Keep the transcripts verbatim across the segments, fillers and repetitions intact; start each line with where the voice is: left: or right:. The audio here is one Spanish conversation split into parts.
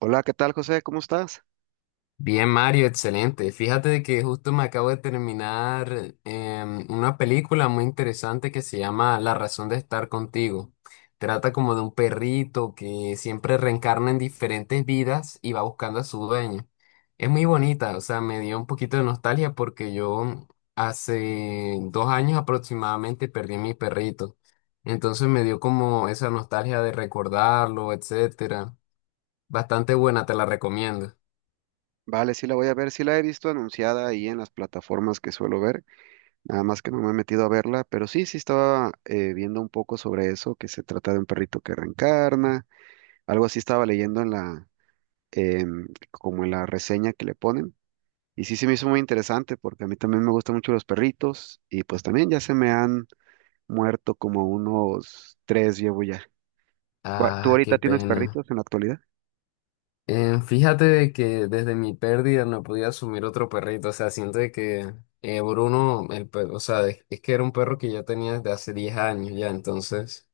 right: Hola, ¿qué tal, José? ¿Cómo estás?
left: Bien, Mario, excelente. Fíjate de que justo me acabo de terminar em, una película muy interesante que se llama La razón de estar contigo. Trata como de un perrito que siempre reencarna en diferentes vidas y va buscando a su dueño. Es muy bonita, o sea, me dio un poquito de nostalgia porque yo hace dos años aproximadamente perdí a mi perrito. Entonces me dio como esa nostalgia de recordarlo, etcétera. Bastante buena, te la recomiendo.
right: Vale, sí la voy a ver, sí la he visto anunciada ahí en las plataformas que suelo ver, nada más que no me he metido a verla, pero sí, sí estaba eh, viendo un poco sobre eso, que se trata de un perrito que reencarna, algo así estaba leyendo en la, em, como en la reseña que le ponen, y sí se me hizo muy interesante porque a mí también me gustan mucho los perritos, y pues también ya se me han muerto como unos tres llevo ya. ¿Cuá- ¿Tú
left: Ah,
right: ahorita
left: qué
right: tienes
left: pena.
right: perritos en la actualidad?
left: Eh, fíjate de que desde mi pérdida no podía asumir otro perrito. O sea, siento de que eh, Bruno, el pe- o sea, es, es que era un perro que yo tenía desde hace diez años ya. Entonces,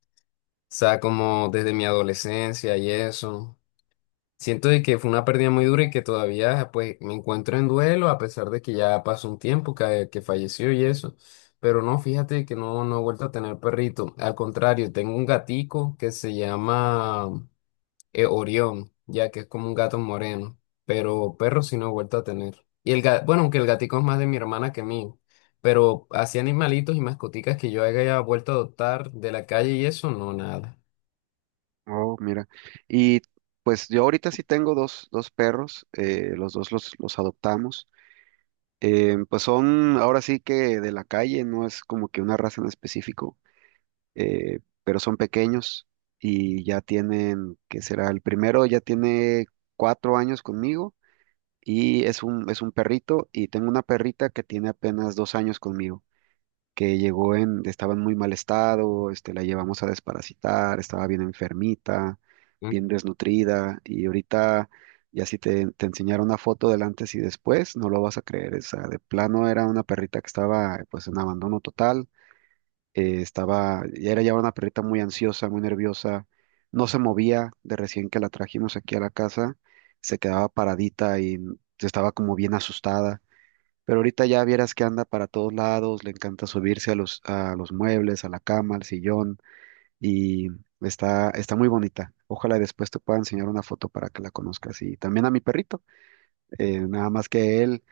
left: o sea, como desde mi adolescencia y eso. Siento de que fue una pérdida muy dura y que todavía pues me encuentro en duelo a pesar de que ya pasó un tiempo que, que falleció y eso. Pero no, fíjate que no, no he vuelto a tener perrito. Al contrario, tengo un gatico que se llama eh, Orión, ya que es como un gato moreno, pero perro sí no he vuelto a tener. Y el gato, bueno, aunque el gatico es más de mi hermana que mío, pero así animalitos y mascoticas que yo haya vuelto a adoptar de la calle y eso, no, nada.
right: Oh, mira. Y pues yo ahorita sí tengo dos, dos perros, eh, los dos los, los adoptamos. Eh, pues son ahora sí que de la calle, no es como que una raza en específico, eh, pero son pequeños y ya tienen, ¿qué será? El primero ya tiene cuatro años conmigo y es un, es un perrito, y tengo una perrita que tiene apenas dos años conmigo, que llegó en, estaba en muy mal estado, este, la llevamos a desparasitar, estaba bien enfermita,
left: Mm.
right: bien desnutrida, y ahorita ya si te, te enseñara una foto del antes y después, no lo vas a creer. O sea, de plano era una perrita que estaba pues en abandono total, eh, estaba, ya era ya una perrita muy ansiosa, muy nerviosa, no se movía de recién que la trajimos aquí a la casa, se quedaba paradita y mm, estaba como bien asustada, pero ahorita ya vieras que anda para todos lados, le encanta subirse a los, a los muebles, a la cama, al sillón, y está, está muy bonita. Ojalá y después te pueda enseñar una foto para que la conozcas. Y también a mi perrito, eh, nada más que él,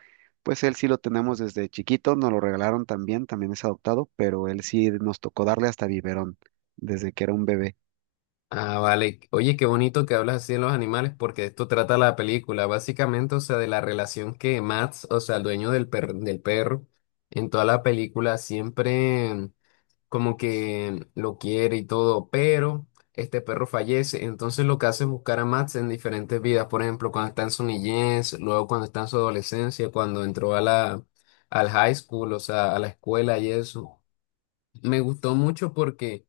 right: pues él sí lo tenemos desde chiquito, nos lo regalaron también, también es adoptado, pero él sí nos tocó darle hasta biberón desde que era un bebé.
left: Ah, vale. Oye, qué bonito que hablas así de los animales porque esto trata la película, básicamente, o sea, de la relación que Max, o sea, el dueño del per- del perro, en toda la película siempre... como que lo quiere y todo, pero este perro fallece. Entonces lo que hace es buscar a Max en diferentes vidas, por ejemplo, cuando está en su niñez, luego cuando está en su adolescencia, cuando entró a la, al high school, o sea, a la escuela y eso. Me gustó mucho porque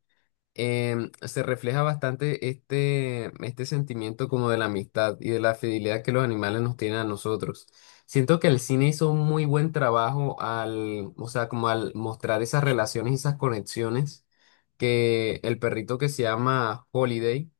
left: em, se refleja bastante este, este sentimiento como de la amistad y de la fidelidad que los animales nos tienen a nosotros. Siento que el cine hizo un muy buen trabajo al, o sea, como al mostrar esas relaciones y esas conexiones que el perrito que se llama Holiday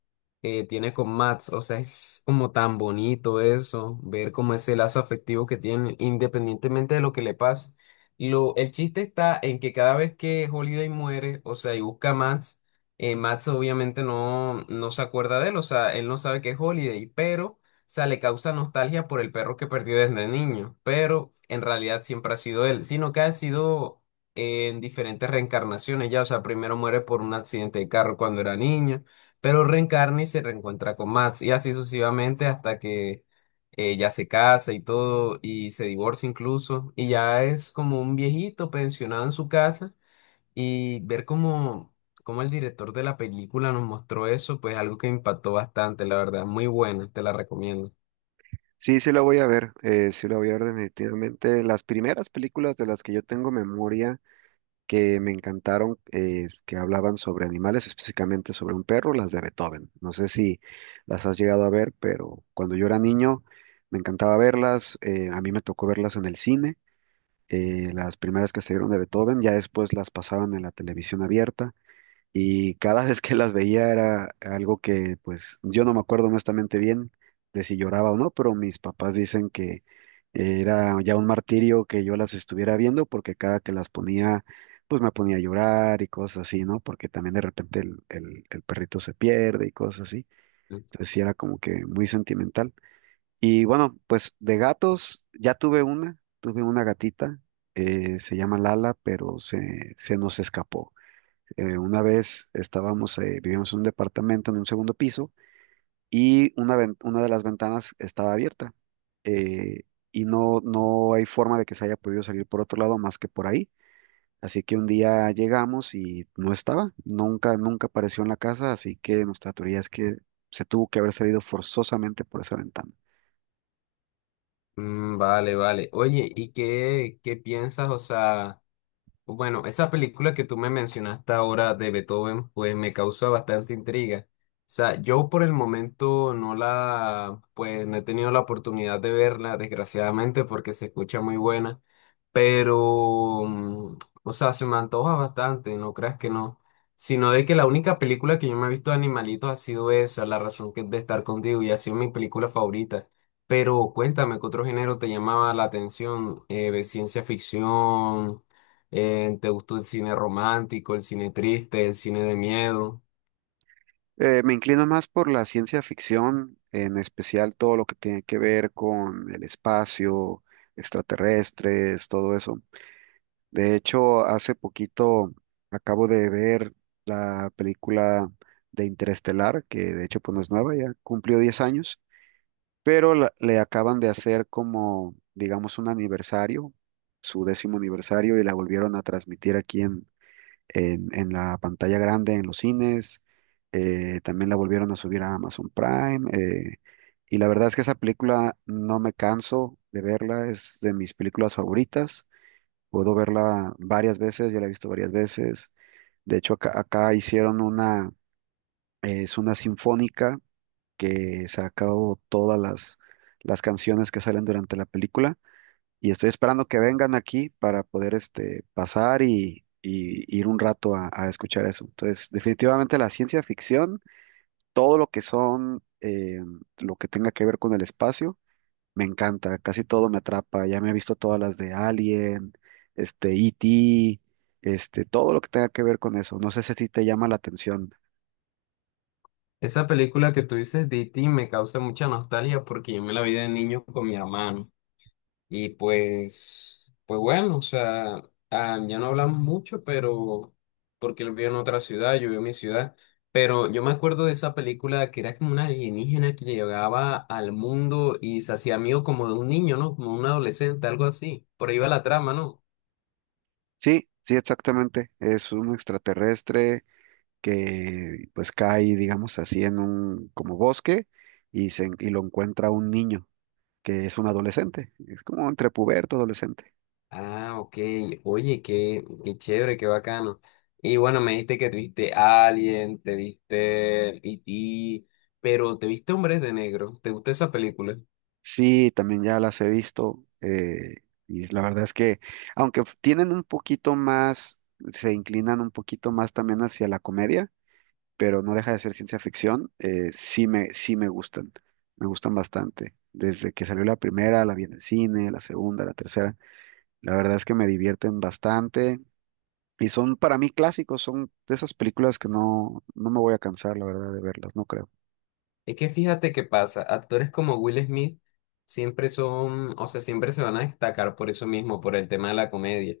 left: eh, tiene con Max. O sea, es como tan bonito eso, ver como ese lazo afectivo que tienen independientemente de lo que le pase. Lo, el chiste está en que cada vez que Holiday muere, o sea, y busca a Max, eh, Max obviamente no, no se acuerda de él, o sea, él no sabe que es Holiday, pero, o sea, le causa nostalgia por el perro que perdió desde niño, pero en realidad siempre ha sido él, sino que ha sido eh, en diferentes reencarnaciones ya, o sea, primero muere por un accidente de carro cuando era niño, pero reencarna y se reencuentra con Max, y así sucesivamente hasta que eh, ya se casa y todo, y se divorcia incluso, y ya es como un viejito pensionado en su casa y ver cómo, cómo el director de la película nos mostró eso, pues algo que me impactó bastante, la verdad. Muy buena, te la recomiendo.
right: Sí, sí la voy a ver, eh, sí la voy a ver definitivamente. Las primeras películas de las que yo tengo memoria, que me encantaron, eh, que hablaban sobre animales, específicamente sobre un perro, las de Beethoven. No sé si las has llegado a ver, pero cuando yo era niño me encantaba verlas. Eh, a mí me tocó verlas en el cine, eh, las primeras que salieron de Beethoven, ya después las pasaban en la televisión abierta, y cada vez que las veía era algo que pues yo no me acuerdo honestamente bien de si lloraba o no, pero mis papás dicen que era ya un martirio que yo las estuviera viendo porque cada que las ponía pues me ponía a llorar y cosas así, ¿no? Porque también de repente el, el- el perrito se pierde y cosas así. Entonces sí era como que muy sentimental. Y bueno, pues de gatos ya tuve una, tuve una gatita, eh, se llama Lala, pero se, se nos escapó. Eh, una vez estábamos, eh, vivíamos en un departamento en un segundo piso, y una, ven- una de las ventanas estaba abierta, eh, y no, no hay forma de que se haya podido salir por otro lado más que por ahí. Así que un día llegamos y no estaba, nunca, nunca apareció en la casa, así que nuestra teoría es que se tuvo que haber salido forzosamente por esa ventana.
left: Mm, vale, vale. Oye, ¿y qué, qué piensas? O sea... Bueno, esa película que tú me mencionaste ahora de Beethoven, pues me causa bastante intriga. O sea, yo por el momento no la, pues no he tenido la oportunidad de verla, desgraciadamente, porque se escucha muy buena, pero, mm, o sea, se me antoja bastante, no creas que no, sino de que la única película que yo me he visto de animalitos ha sido esa, La razón que- de estar contigo, y ha sido mi película favorita. Pero cuéntame, ¿qué otro género te llamaba la atención? Eh, ¿de ciencia ficción? Eh, ¿te gustó el cine romántico, el cine triste, el cine de miedo?
right: Eh, me inclino más por la ciencia ficción, en especial todo lo que tiene que ver con el espacio, extraterrestres, todo eso. De hecho, hace poquito acabo de ver la película de Interestelar, que de hecho pues no es nueva, ya cumplió diez años, pero la- le acaban de hacer como, digamos, un aniversario, su décimo aniversario, y la volvieron a transmitir aquí en, en, en la pantalla grande, en los cines. Eh, también la volvieron a subir a Amazon Prime, eh, y la verdad es que esa película no me canso de verla, es de mis películas favoritas. Puedo verla varias veces, ya la he visto varias veces. De hecho, acá, acá hicieron una, eh, es una sinfónica que sacó todas las, las canciones que salen durante la película, y estoy esperando que vengan aquí para poder este, pasar y, y ir un rato a, a escuchar eso. Entonces, definitivamente la ciencia ficción, todo lo que son, eh, lo que tenga que ver con el espacio, me encanta, casi todo me atrapa. Ya me he visto todas las de Alien, este, E T, este, todo lo que tenga que ver con eso. No sé si a ti te llama la atención.
left: Esa película que tú dices, D T, me causa mucha nostalgia porque yo me la vi de niño con mi hermano. Y pues, pues bueno, o sea, ah, ya no hablamos mucho, pero porque él vive en otra ciudad, yo vivo en mi ciudad. Pero yo me acuerdo de esa película que era como una alienígena que llegaba al mundo y se hacía amigo como de un niño, ¿no? Como un adolescente, algo así. Por ahí va la trama, ¿no?
right: Sí, sí, exactamente. Es un extraterrestre que pues cae, digamos así, en un como bosque y, se, y lo encuentra un niño, que es un adolescente. Es como entre puberto, adolescente.
left: Ah, ok. Oye, qué, qué chévere, qué bacano. Y bueno, me dijiste que te viste Alien, te viste E T, pero te viste Hombres de Negro. ¿Te gustó esa película?
right: Sí, también ya las he visto eh, y la verdad es que aunque f- tienen un poquito más, se inclinan un poquito más también hacia la comedia, pero no deja de ser ciencia ficción, eh, sí me, sí me gustan, me gustan bastante. Desde que salió la primera, la vi en el cine, la segunda, la tercera, la verdad es que me divierten bastante y son para mí clásicos, son de esas películas que no, no me voy a cansar, la verdad, de verlas, no creo.
left: Es que fíjate qué pasa. Actores como Will Smith siempre son, o sea, siempre se van a destacar por eso mismo, por el tema de la comedia.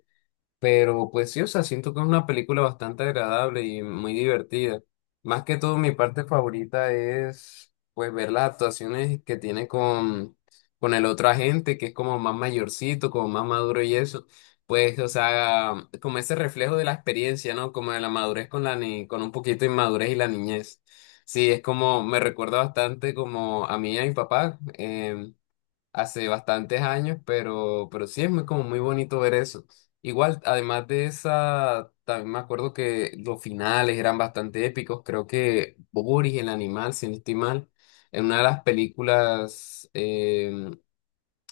left: Pero pues sí, o sea, siento que es una película bastante agradable y muy divertida. Más que todo, mi parte favorita es pues ver las actuaciones que tiene con, con el otro agente, que es como más mayorcito, como más maduro y eso. Pues, o sea, como ese reflejo de la experiencia, ¿no? Como de la madurez con la ni con un poquito de inmadurez y la niñez. Sí, es como, me recuerda bastante como a mí y a mi papá. Em, hace bastantes años, pero, pero, sí es muy, como muy bonito ver eso. Igual, además de esa, también me acuerdo que los finales eran bastante épicos. Creo que Boris, el animal, si no estoy mal, en una de las películas eh,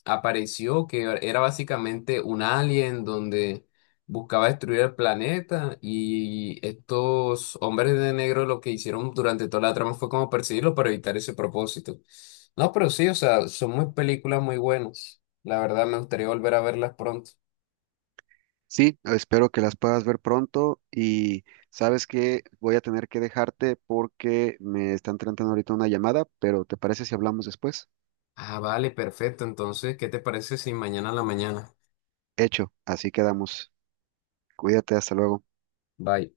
left: apareció, que era básicamente un alien donde buscaba destruir el planeta y estos hombres de negro lo que hicieron durante toda la trama fue como perseguirlo para evitar ese propósito. No, pero sí, o sea, son muy películas muy buenas. La verdad, me gustaría volver a verlas pronto.
right: Sí, espero que las puedas ver pronto, y sabes que voy a tener que dejarte porque me están tratando ahorita una llamada, pero ¿te parece si hablamos después?
left: Ah, vale, perfecto. Entonces, ¿qué te parece si mañana a la mañana?
right: Hecho, así quedamos. Cuídate, hasta luego.
left: Bye.